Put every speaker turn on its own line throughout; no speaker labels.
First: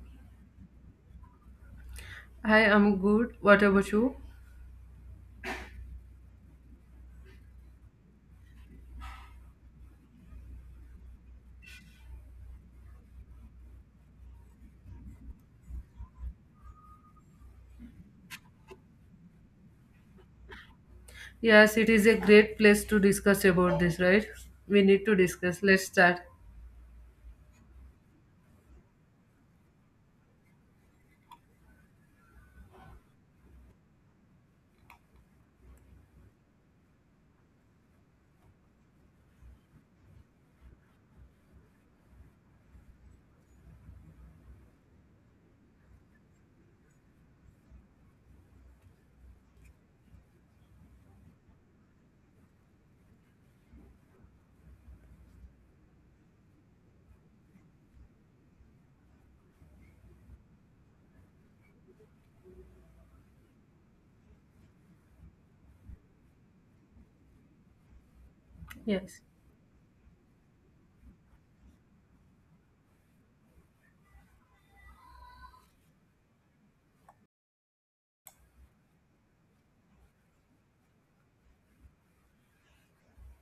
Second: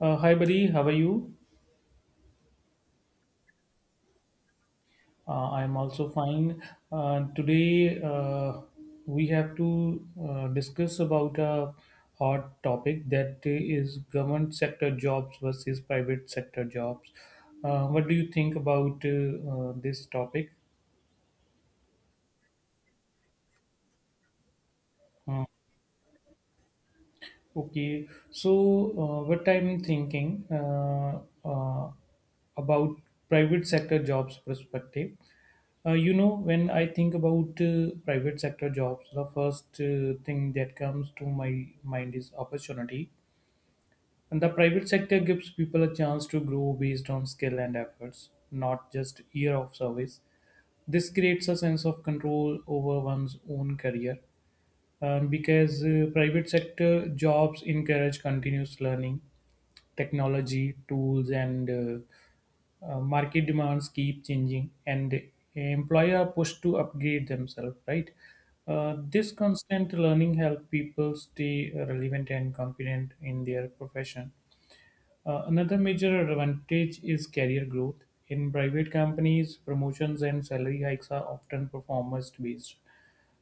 Hi, buddy. How are you?
Hi, I'm good. What about you?
I'm also fine. Today, we have to discuss about a hot topic that is government sector jobs versus private sector jobs. What do you think about this topic?
Yes, it is a great place to discuss about this, right? We need to
Uh,
discuss. Let's start.
Okay, so what I'm thinking uh, about private sector jobs perspective. You know, when I think about private sector jobs, the first thing that comes to my mind is opportunity. And the private sector gives people a chance to grow based on skill and efforts, not just year of service. This creates a sense of control over one's own career because private sector jobs encourage continuous learning, technology tools, and market demands keep changing, and employer are pushed to upgrade themselves, right?
Yes.
This constant learning help people stay relevant and confident in their profession. Another major advantage is career growth. In private companies, promotions and salary hikes are often performance based.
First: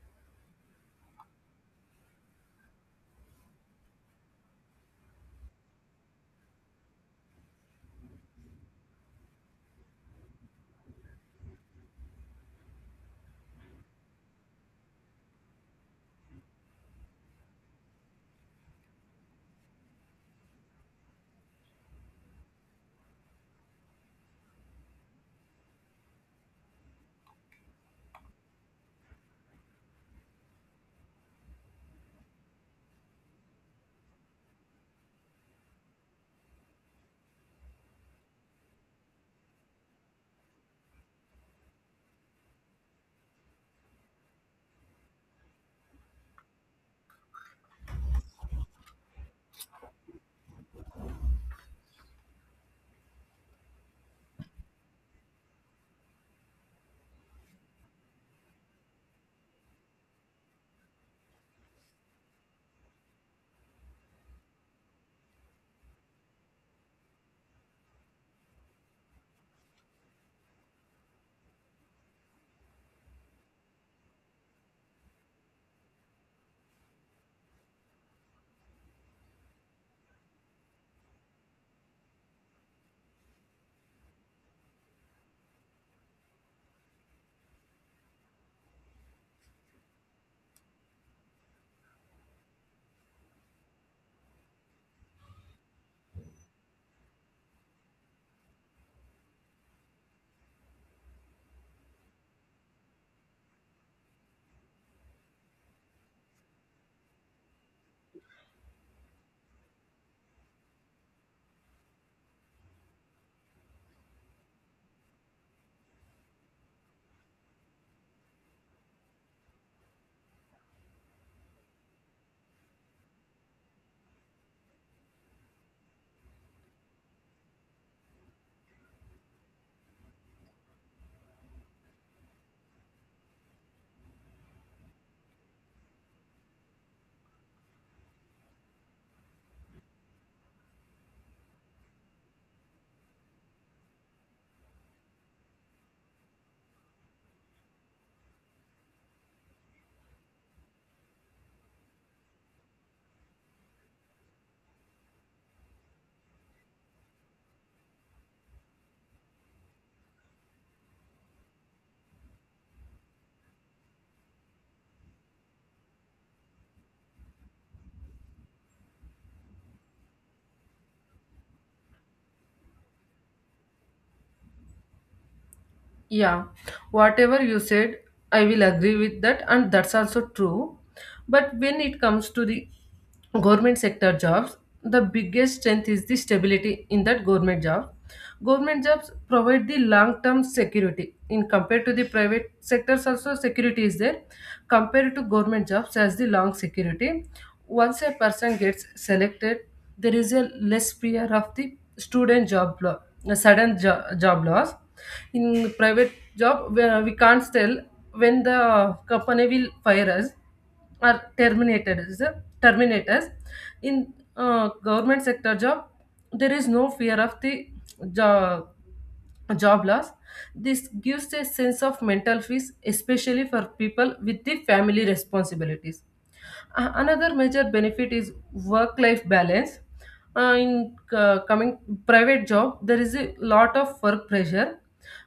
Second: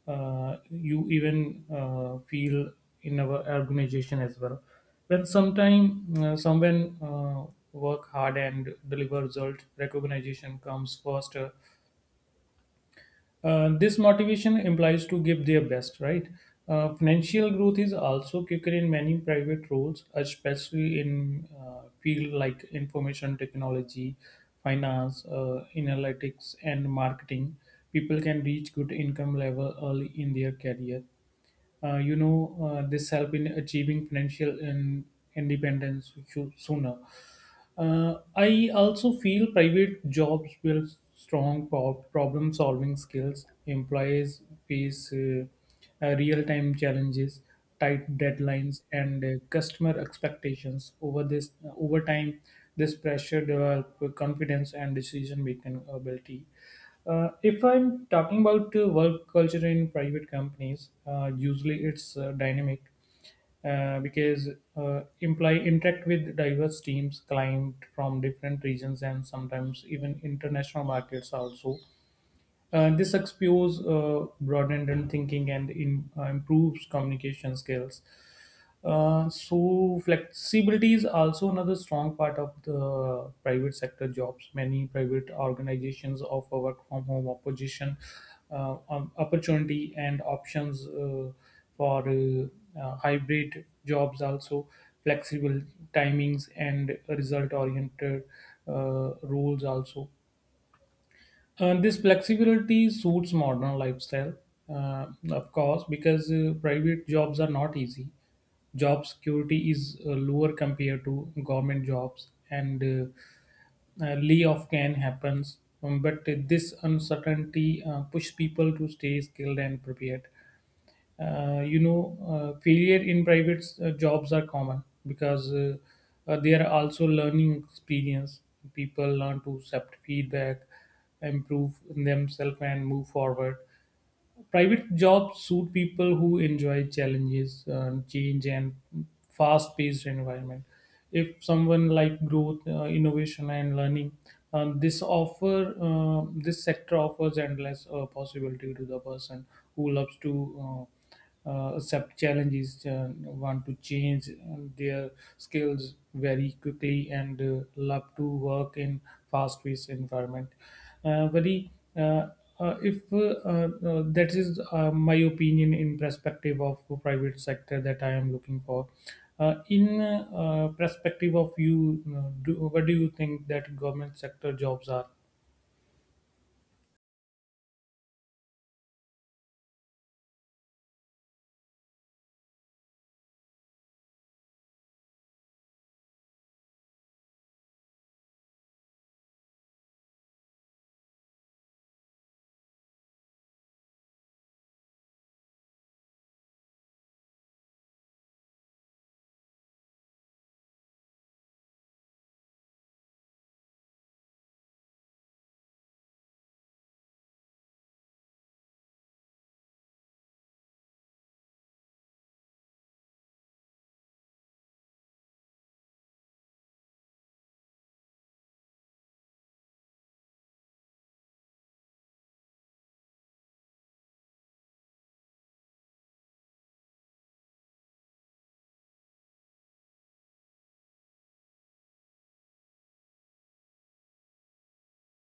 You even feel in our organization as well. When sometime someone work hard and deliver result, recognition comes faster. This motivation implies to give their best, right? Financial growth is also kicker in many private roles, especially in field like information technology, finance, analytics, and marketing. People can reach good income level early in their career. uh, you know this help in achieving financial in independence sooner. I also feel private jobs build strong problem solving skills. Employees face real time challenges, tight deadlines, and customer expectations. Over time, this pressure develop confidence and decision making ability. If I'm talking about work culture in private companies, usually it's dynamic because employee interact with diverse teams, client from different regions, and sometimes even international markets also. This exposes broadened thinking and improves communication skills. So flexibility is also another strong part of the private sector jobs. Many private organizations offer work from home opposition, opportunity and options for hybrid jobs also, flexible timings, and result oriented roles also, and this flexibility suits modern lifestyle. Of course because private jobs are not easy. Job security is lower compared to government jobs, and layoff can happen. But this uncertainty pushes people to stay skilled and prepared. uh, you know, Failure in private jobs are common because they are also learning experience. People learn to accept feedback, improve themselves, and move forward. Private jobs suit people who enjoy challenges, change, and fast-paced environment. If someone like growth, innovation, and learning, this sector offers endless possibility to the person who loves to. Accept challenges, want to change their skills very quickly, and love to work in fast-paced environment. Very uh, if That is my opinion in perspective of private sector that I am looking for. In perspective of you, what do you think that government sector jobs are?
Yeah, whatever you said, I will agree with that, and that's also true. But when it comes to the government sector jobs, the biggest strength is the stability in that government job. Government jobs provide the long term security. In compared to the private sectors, also security is there. Compared to government jobs, as the long security. Once a person gets selected, there is a less fear of the a sudden job loss in private job where we can't tell when the company will fire us or terminate us in government sector job, there is no fear of the job job loss. This gives a sense of mental peace, especially for people with the family responsibilities. Another major benefit is work life balance. In coming private job, there is a lot of work pressure.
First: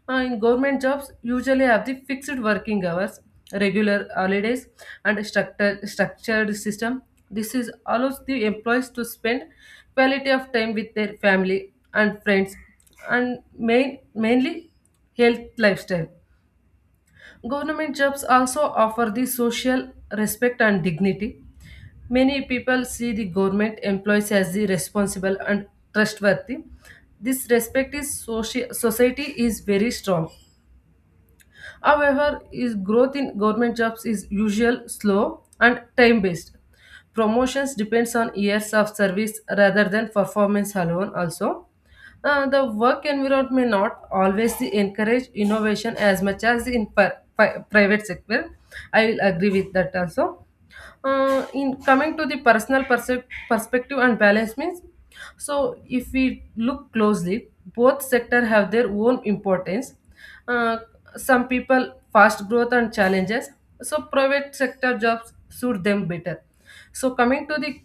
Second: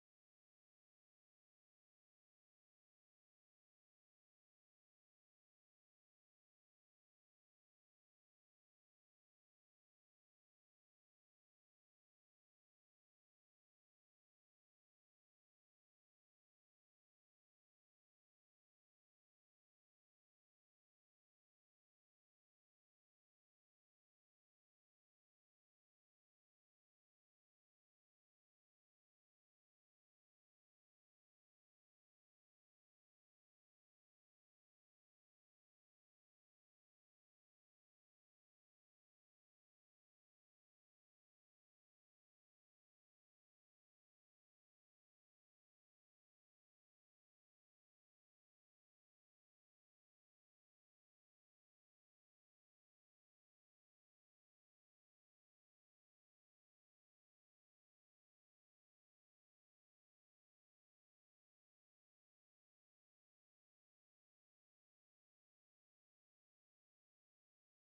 In government jobs, usually have the fixed working hours, regular holidays, and structured system. This is allows the employees to spend quality of time with their family and friends, and mainly health lifestyle. Government jobs also offer the social respect and dignity. Many people see the government employees as the responsible and trustworthy. This respect is society is very strong. However, is growth in government jobs is usual slow and time based. Promotions depends on years of service rather than performance alone. Also, the work environment may not always encourage innovation as much as in private sector. I will agree with that also. In coming to the personal perspective and balance means, so if we look closely, both sector have their own importance. uh, some people fast growth and challenges, so private sector jobs suit them better. So coming to the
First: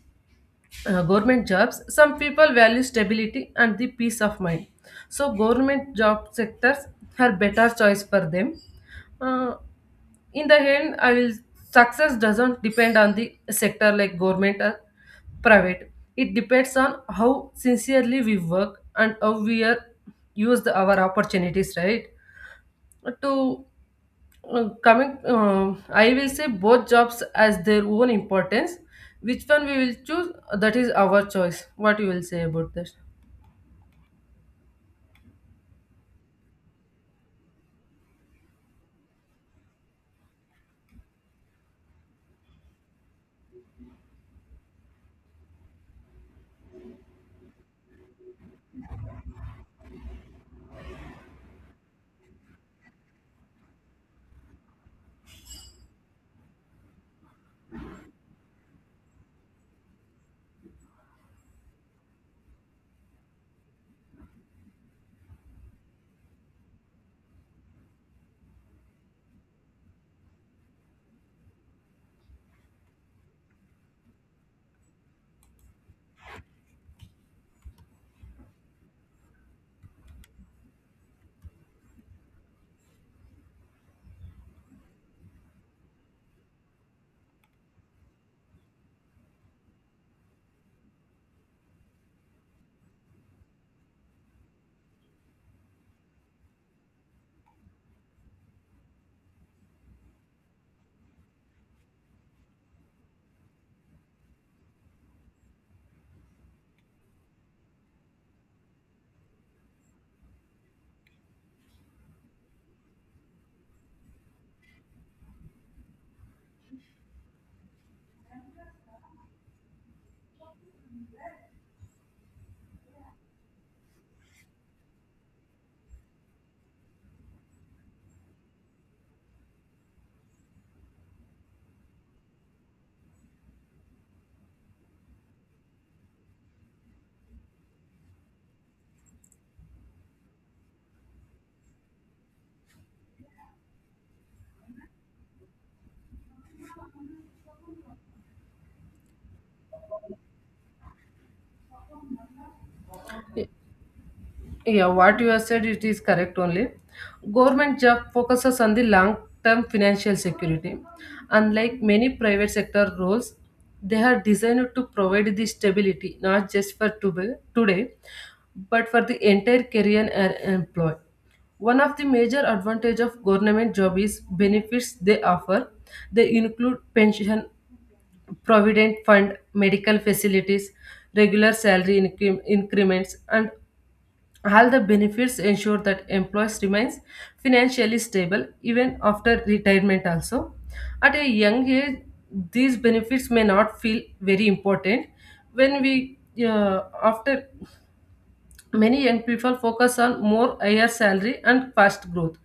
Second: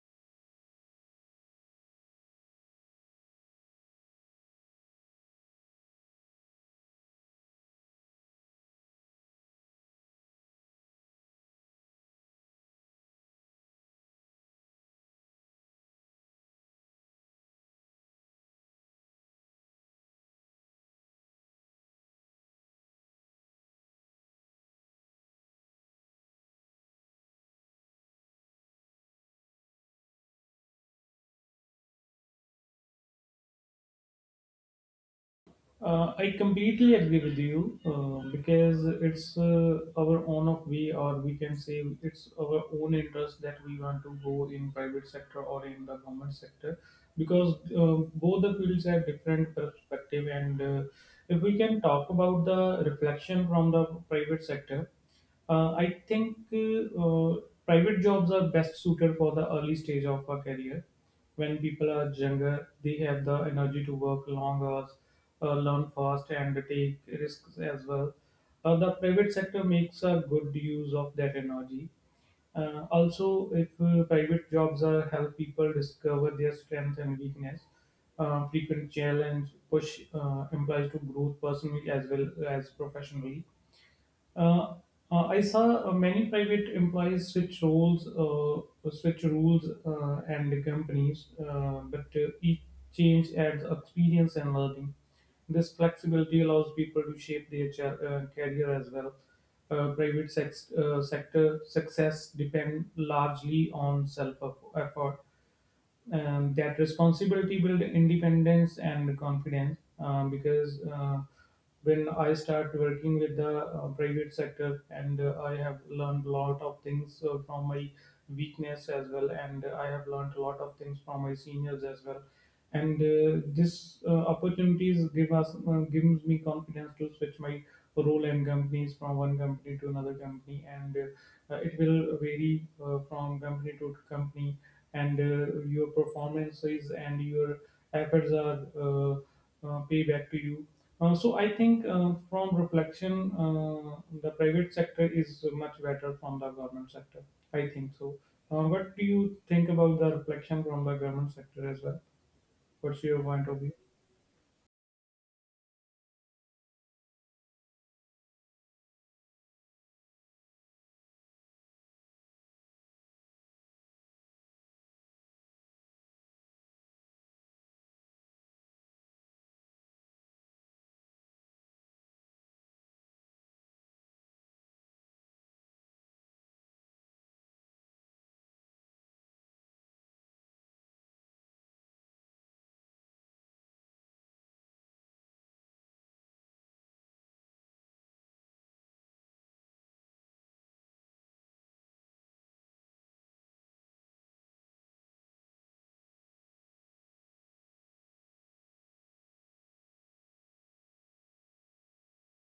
government jobs, some people value stability and the peace of mind, so government job sectors are better choice for them. Uh, in the end, I will, success doesn't depend on the sector like government or private. It depends on how sincerely we work and how we are use our opportunities, right? To coming I will say both jobs as their own importance. Which one we will choose, that is our choice. What you will say about this?
I completely agree with you because it's our own of we, or we can say it's our own interest that we want to go in private sector or in the government sector, because both the fields have different perspective. And if we can talk about the reflection from the private sector, I think private jobs are best suited for the early stage of a career. When people are younger, they have the energy to work long hours, learn fast, and take risks as well. The private sector makes a good use of that energy. Also, if private jobs are help people discover their strengths and weakness. Frequent challenge push implies to growth personally as well as professionally. uh, I saw many private employees switch roles, switch rules, and the companies, but each change adds experience and learning. This flexibility allows people to shape their career as well. Private sector success depend largely on self effort. That responsibility build independence and confidence, because when I start working with the private sector and I have learned a lot of things from my weakness as well, and I have learned a lot of things from my seniors as well. And this opportunities gives me confidence to switch my role and companies from one company to another company, and it will vary from company to company. And your performances and your efforts are pay back to you. So I think from reflection, the private sector is much better from the government sector. I think so. What do you think about the reflection from the government sector as well? What's your point of view?
Yeah, what you have said, it is correct only. Government job focuses on the long-term financial security. Unlike many private sector roles, they are designed to provide the stability, not just for today, but for the entire career and employee. One of the major advantage of government job is benefits they offer. They include pension, provident fund, medical facilities, regular salary increments, and all the benefits ensure that employees remains financially stable even after retirement also. At a young age, these benefits may not feel very important when we after, many young people focus on more higher salary and fast growth.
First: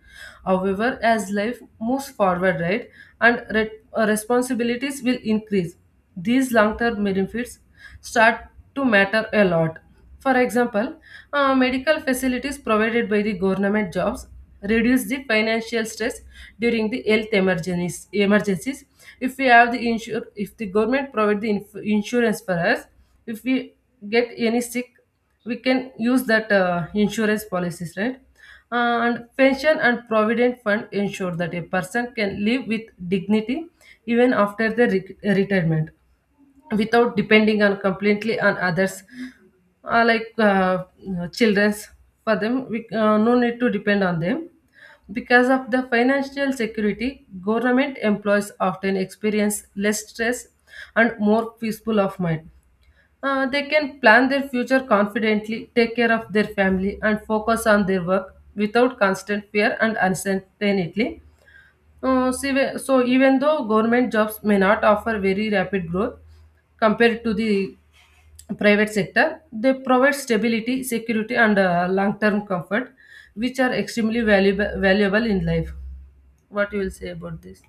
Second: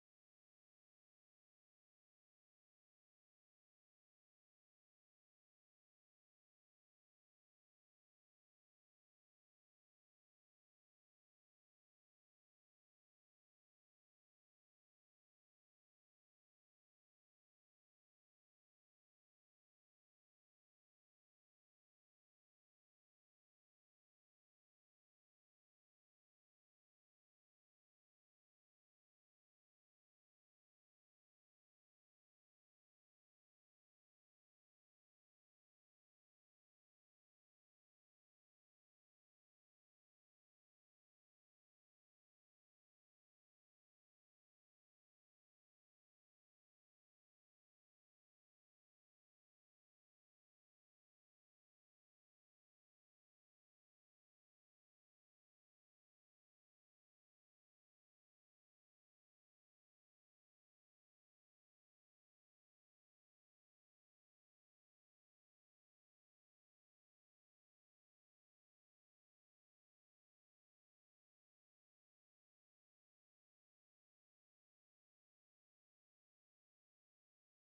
However, as life moves forward, right, and responsibilities will increase, these long term benefits start to matter a lot. For example, medical facilities provided by the government jobs reduce the financial stress during the health emergencies. If we have the if the government provide the insurance for us, if we get any sick, we can use that insurance policies, right? And pension and provident fund ensure that a person can live with dignity even after the retirement, without depending on completely on others, uh, like uh, children's. For them, we no need to depend on them because of the financial security. Government employees often experience less stress and more peaceful of mind. They can plan their future confidently, take care of their family, and focus on their work without constant fear and uncertainty. So even though government jobs may not offer very rapid growth compared to the private sector, they provide stability, security, and long-term comfort, which are extremely valuable in life. What you will say about this?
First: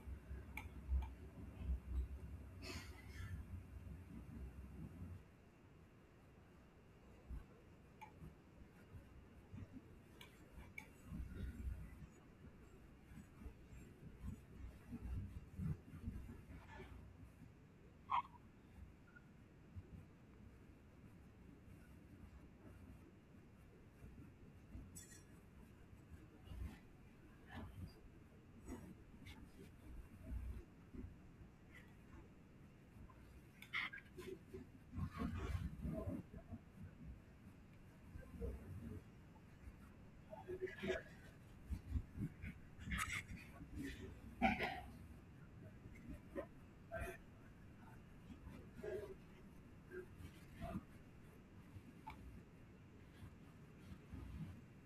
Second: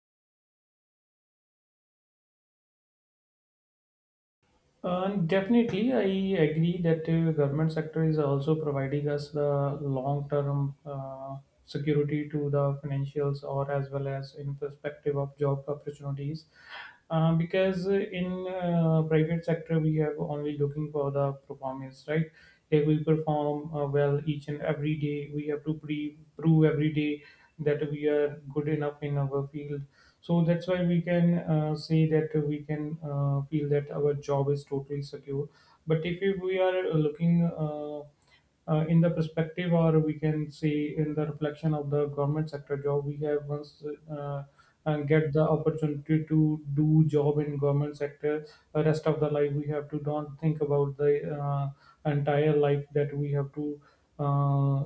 And definitely, I agree that the government sector is also providing us the long-term security to the financials, or as well as in perspective of job opportunities. Because in private sector, we have only looking for the performance, right? If we perform well each and every day, we have to prove every day that we are good enough in our field, so that's why we can say that we can feel that our job is totally secure. But if we are looking in the perspective, or we can see in the reflection of the government sector job, we have once uh, and get the opportunity to do job in government sector, the rest of the life we have to don't think about the uh, entire life, that we have to uh,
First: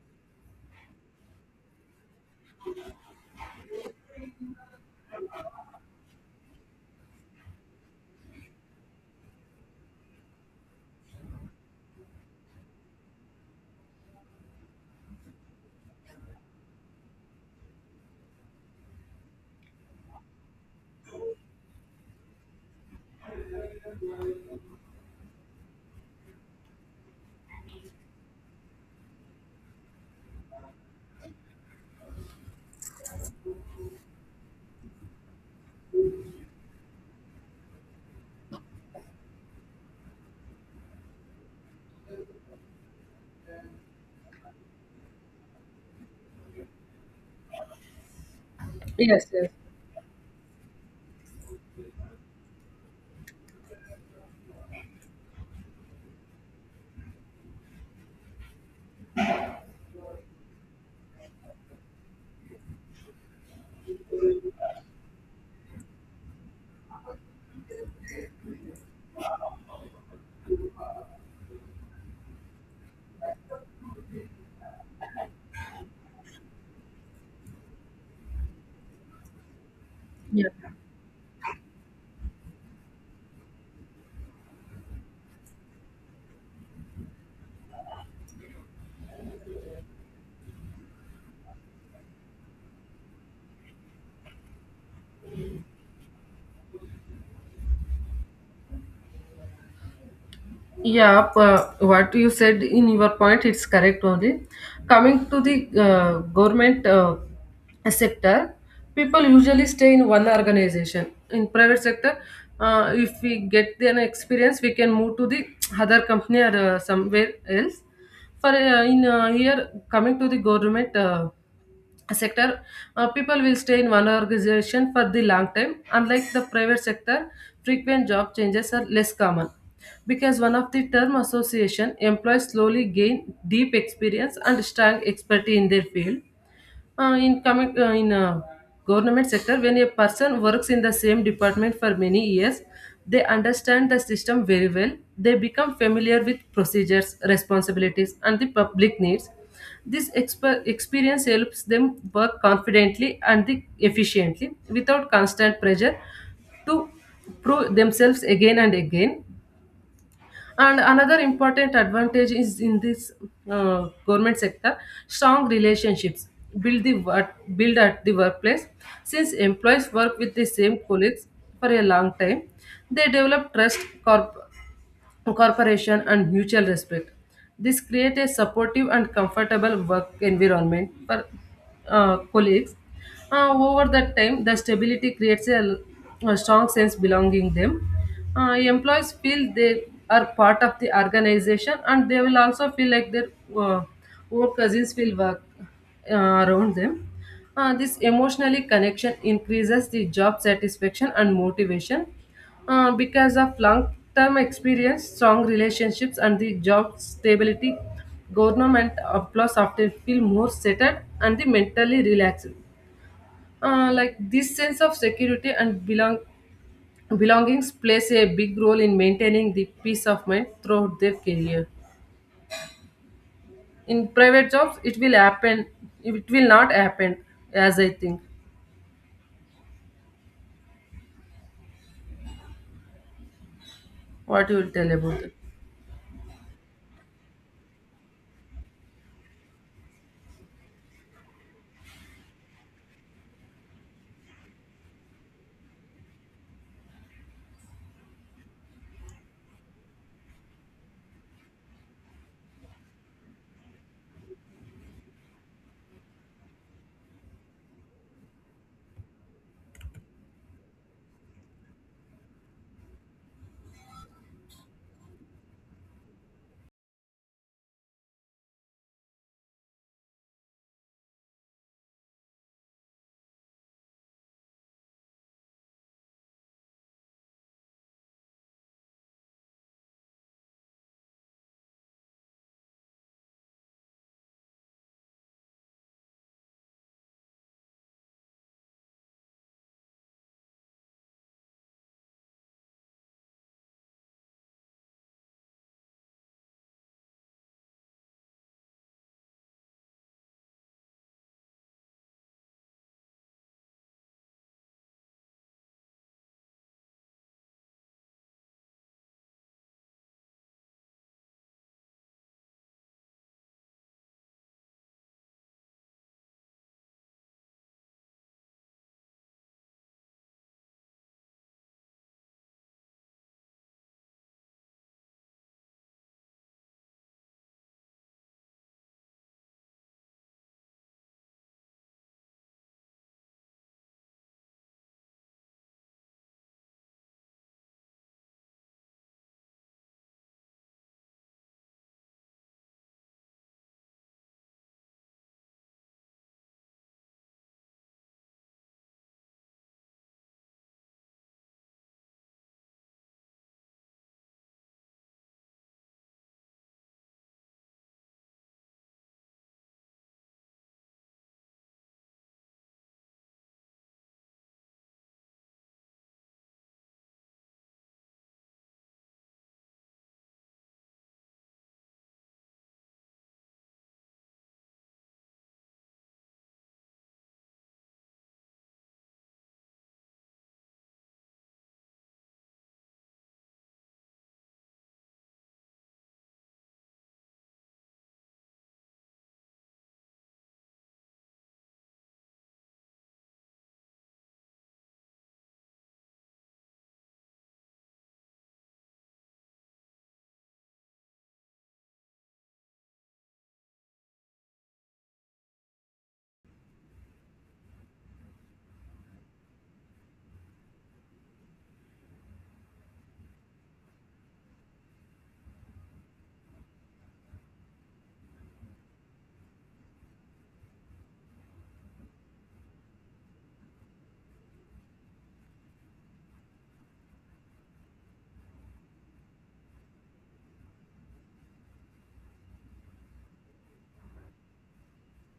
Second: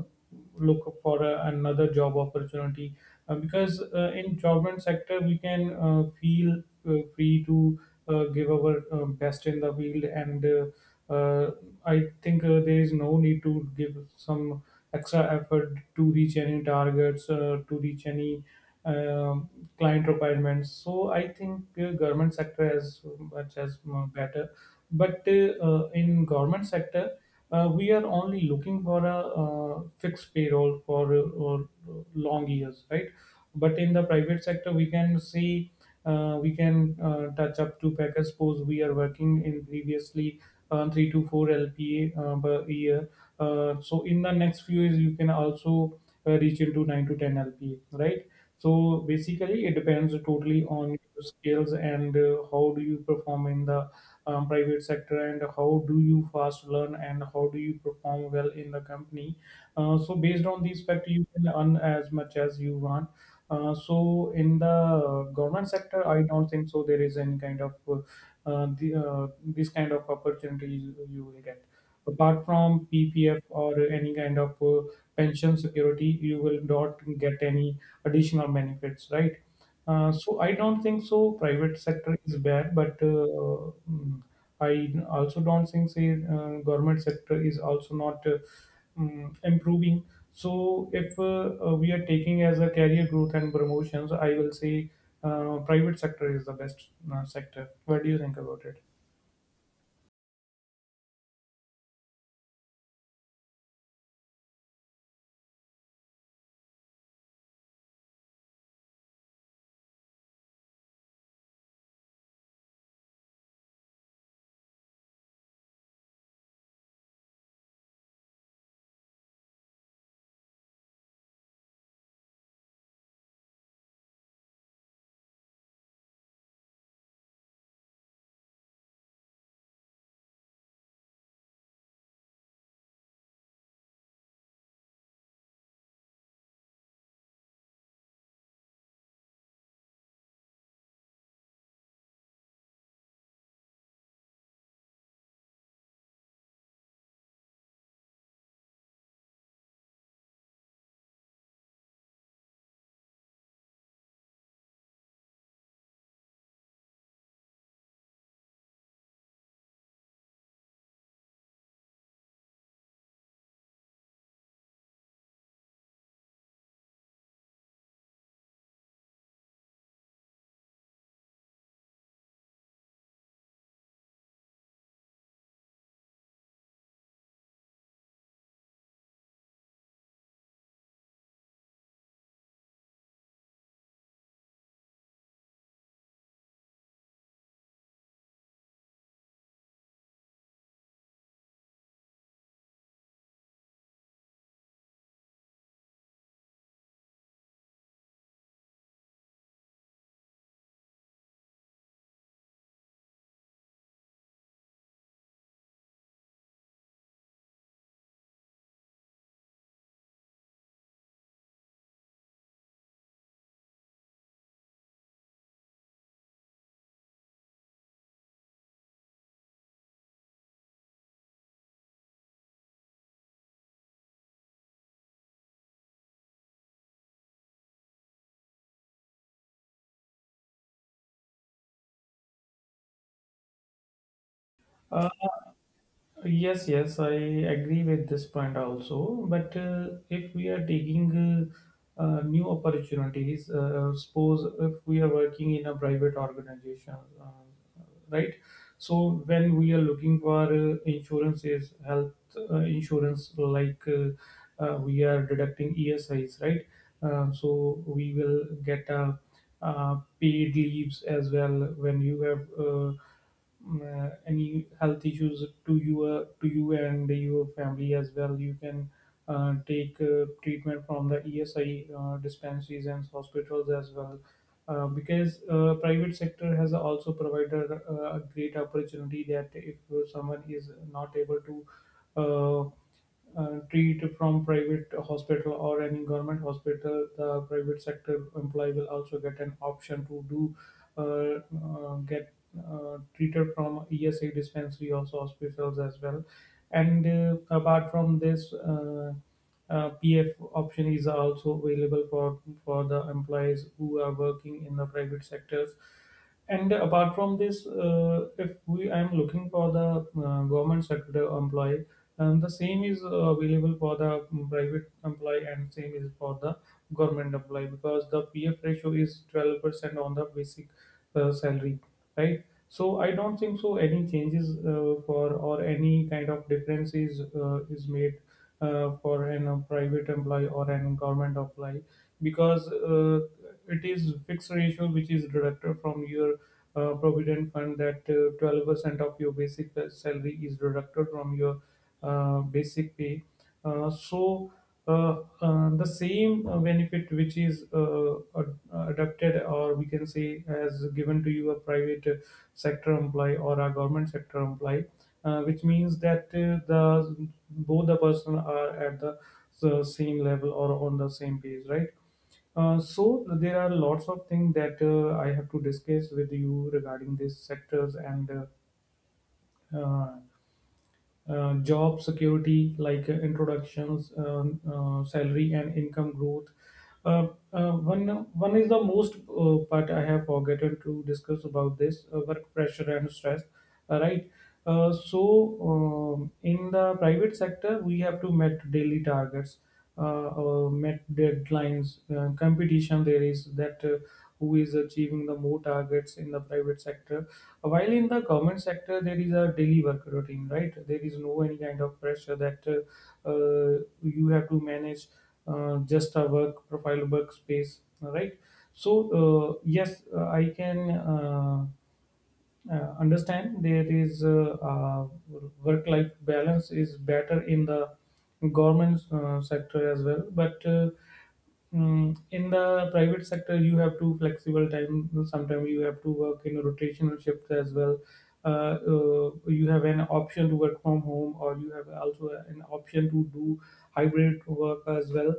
look for another job opportunity, because in government sector we can feel free to give our best in the field. And uh, I think there is no need to give some extra effort to reach any targets, to reach any um client requirements. So I think government sector as much as more better, but in government sector, we are only looking for a fixed payroll for or long years, right? But in the private sector, we can see we can touch up to package. Suppose we are working in previously 3 to 4 lpa per year, so in the next few years you can also reach into 9 to 10 lpa, right? So
Yes, yes,
basically it depends totally on your skills, and how do you perform in the private sector, and how do you fast learn, and how do you perform well in the company. So based on these factors you can earn as much as you want. So in the government sector I don't think so there is any kind of this kind of opportunities you will get. Apart from PPF or any kind of pension security, you will not get any additional benefits, right? So
yeah.
I don't think so. Private sector is bad, but mm, I also don't think say government sector is also not mm, improving. So if we are taking as a career growth and promotions, I will say private sector is the best sector. What do you think about it?
Yeah, what you said in your point, it's correct only. Coming to the government sector, people usually stay in one organization. In private sector, if we get an experience, we can move to the other company or somewhere else. For in Here, coming to the government. Sector, people will stay in one organization for the long time. Unlike the private sector, frequent job changes are less common, because one of the term association employees slowly gain deep experience and strong expertise in their field. In coming in Government sector, when a person works in the same department for many years, they understand the system very well. They become familiar with procedures, responsibilities, and the public needs. This experience helps them work confidently and efficiently, without constant pressure to prove themselves again and again. And another important advantage is in this government sector, strong relationships build the work, build at the workplace. Since employees work with the same colleagues for a long time, they develop trust. Corp- Cooperation, and mutual respect. This creates a supportive and comfortable work environment for colleagues. Over that time, the stability creates a strong sense belonging them. Employees feel they are part of the organization, and they will also feel like their uh, own cousins will work around them. This emotionally connection increases the job satisfaction and motivation. Because of long-term experience, strong relationships, and the job stability, government employees often feel more settled and the mentally relaxed. Like this sense of security and belongings plays a big role in maintaining the peace of mind throughout their career. In private jobs, it will happen. It will not happen, as I think. What you will tell
Uh,
about it?
yes, yes, I agree with this point also. But if we are taking new opportunities, suppose if we are working in a private organization, uh, right? So when we are looking for insurances, health insurance, like we are deducting ESIs, right? So we will get a paid leaves as well. When you have any health issues to you, to you and your family as well, you can take treatment from the ESI dispensaries and hospitals as well. Because private sector has also provided a great opportunity that if someone is not able to uh, treat from private hospital or any government hospital, the private sector employee will also get an option to do uh, get treated from ESA dispensary, also hospitals as well. And apart from this, PF option is also available for the employees who are working in the private sectors. And apart from this, if we I am looking for the government sector employee, and the same is available for the private employee, and same is for the government employee, because the PF ratio is 12% on the basic salary, right? So I don't think so any changes for or any kind of difference is made for an private employee or an government employee because it is fixed ratio which is deducted from your provident fund that 12% of your basic salary is deducted from your basic pay. So the same benefit which is adapted or we can say as given to you a private sector employee or a government sector employee, which means that the both the person are at the same level or on the same page, right? So there are lots of things that I have to discuss with you regarding these sectors and uh, uh, job security like introductions salary and income growth uh, uh, one one is the most part I have forgotten to discuss about this work pressure and stress, right. So in the private sector we have to met daily targets, met deadlines, competition there is that who is achieving the more targets in the private sector, while in the government sector, there is a daily work routine, right? There is no any kind of pressure that you have to manage, just a work profile, workspace, right? So yes, I can understand there is work-life balance is better in the government sector as well, but in the private sector, you have to flexible time. Sometimes you have to work in rotational shifts as well. You have an option to work from home, or you have also an option to do hybrid work as well.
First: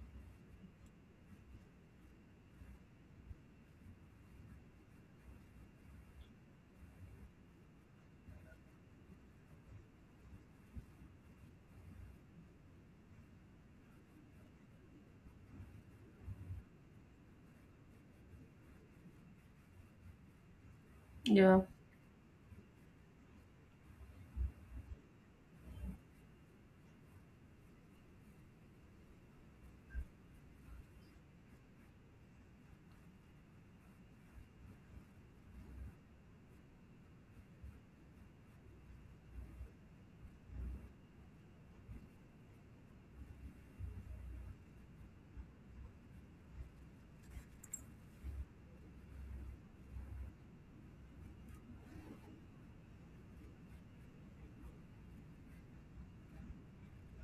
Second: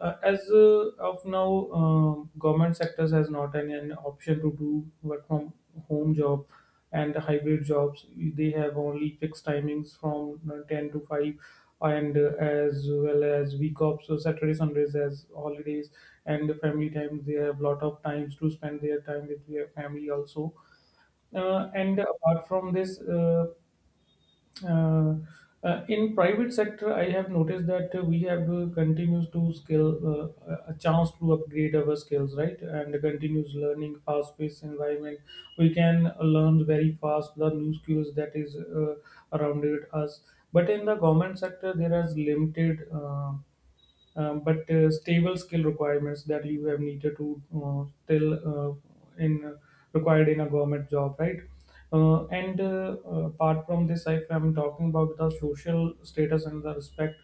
As of now, government sectors has not an option to do work from home job and hybrid jobs. They have only fixed timings from 10 to 5 and as well as week off, so saturday sundays as holidays, and the family time, they have lot of times to spend their time with their family also.
Yeah,
And apart from this, uh, in private sector I have noticed that we have continues to skill, a chance to upgrade our skills, right? And continuous learning, fast paced environment, we can learn very fast the new skills that is around it us, but in the government sector there is limited, but stable skill requirements that you have needed to till in required in a government job, right? And Apart from this, if I'm talking about the social status and the respect,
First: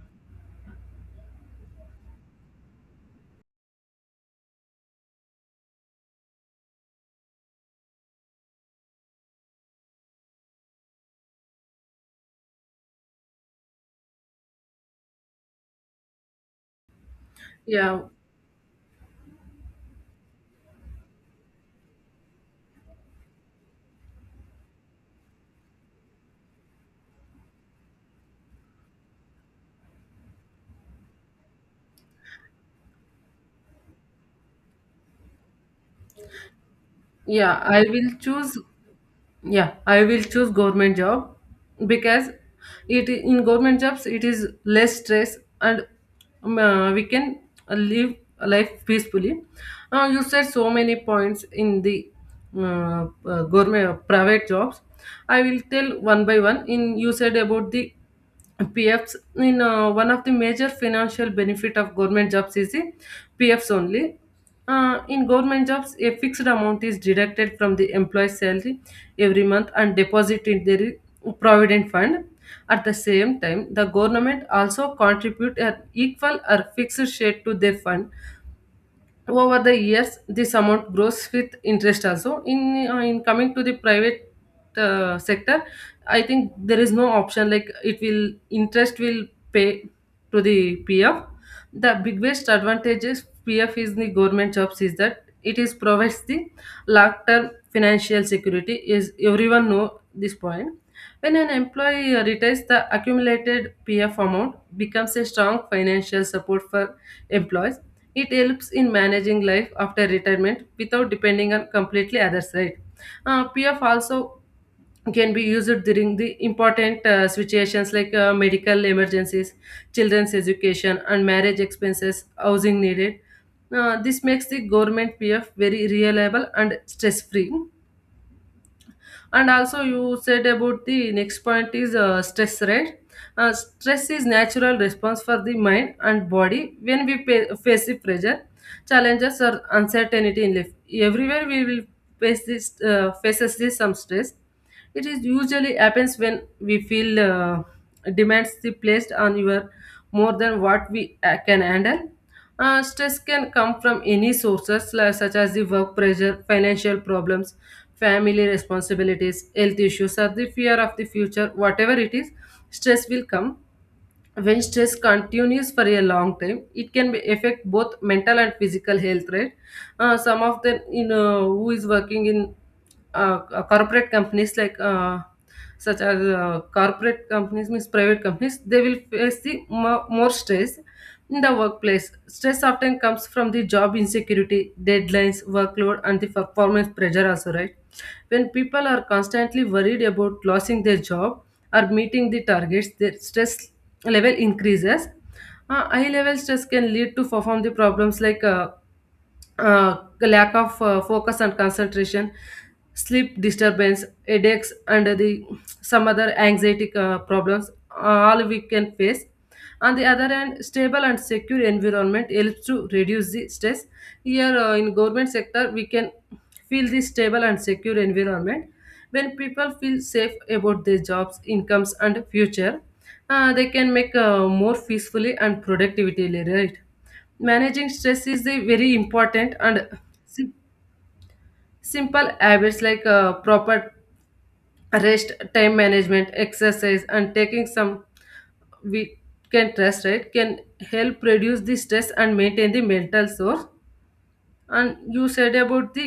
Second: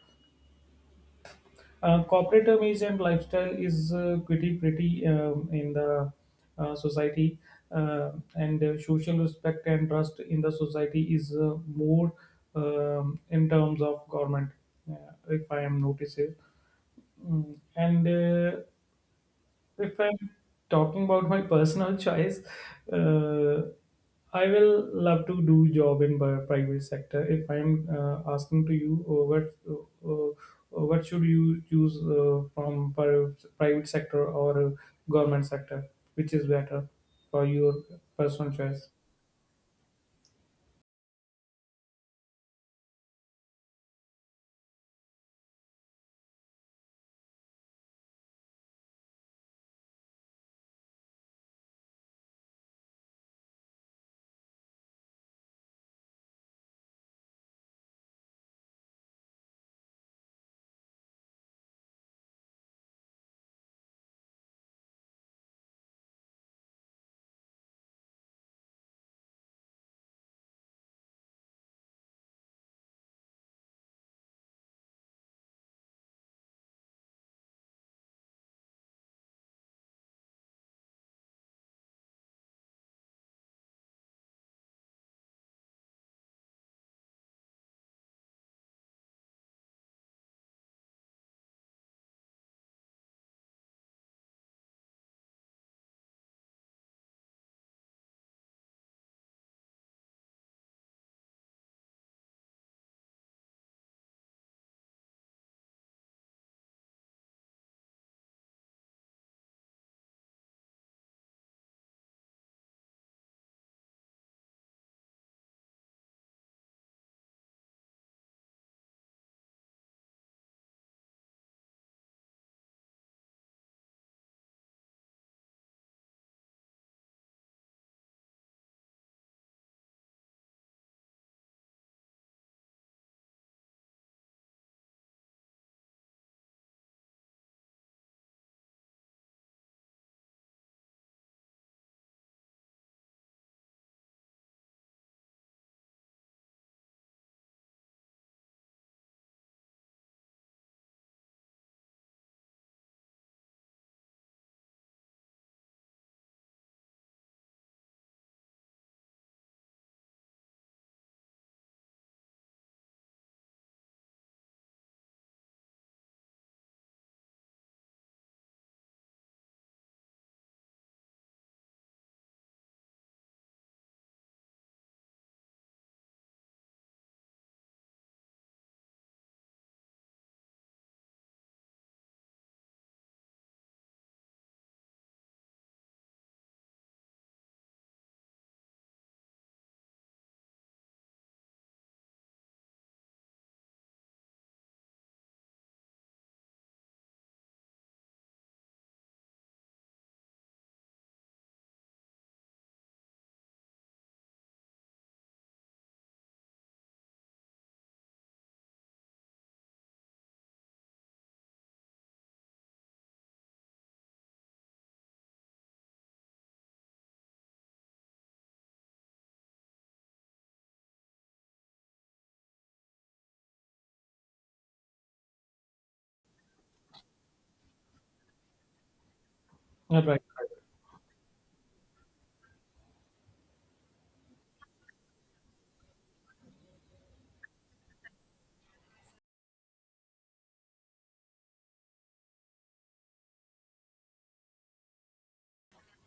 corporate image and lifestyle is pretty in the society, and social respect and trust in the society is more in terms of government, uh, if I am noticing. Mm,
yeah,
and If I'm talking about my personal choice, uh, I will love to do job in private sector. If I'm asking to you, uh, what should you choose from private sector or government sector, which is better for
yeah.
your
I will
personal
choose
choice?
Yeah, I will choose government job, because it, in government jobs, it is less stress and we can live life peacefully. You said so many points in the government private jobs. I will tell one by one. In you said about the PFs, in one of the major financial benefit of government jobs is the PFs only. In government jobs, a fixed amount is deducted from the employee's salary every month and deposited in their provident fund. At the same time, the government also contribute an equal or fixed share to their fund. Over the years, this amount grows with interest also. In coming to the private sector, I think there is no option like it will interest will pay to the PF. The biggest advantage is PF is the government jobs is that it is provides the long term financial security, is everyone know this point. When an employee retires, the accumulated PF amount becomes a strong financial support for employees. It helps in managing life after retirement without depending on completely others, right? PF also can be used during the important situations like medical emergencies, children's education, and marriage expenses, housing needed. This makes the government PF very reliable and stress free. And also, you said about the next point is stress, right? Stress is natural response for the mind and body when we face the pressure, challenges, or uncertainty in life. Everywhere we will faces this some stress. It is usually happens when we feel demands the placed on your more than what we can handle. Stress can come from any sources like, such as the work pressure, financial problems, family responsibilities, health issues, or the fear of the future. Whatever it is, stress will come. When stress continues for a long time, it can be affect both mental and physical health, right? Some of them, you know, who is working in corporate companies, like such as corporate companies means private companies, they will face the more stress. In the workplace, stress often comes from the job insecurity, deadlines, workload, and the performance pressure, also, right? When people are constantly worried about losing their job or meeting the targets, their stress level increases. High level stress can lead to perform the problems like lack of focus and concentration, sleep disturbance, headaches, and the some other anxiety problems, uh, all we can face. On the other hand, stable and secure environment helps to reduce the stress. Here in government sector, we can feel the stable and secure environment. When people feel safe about their jobs, incomes, and future, they can make more peacefully and productively, right? Managing stress is a very important and
All right.
sim- simple habits like proper rest, time management, exercise, and taking some we can rest, right, can help reduce the stress and maintain the mental source. And you said about the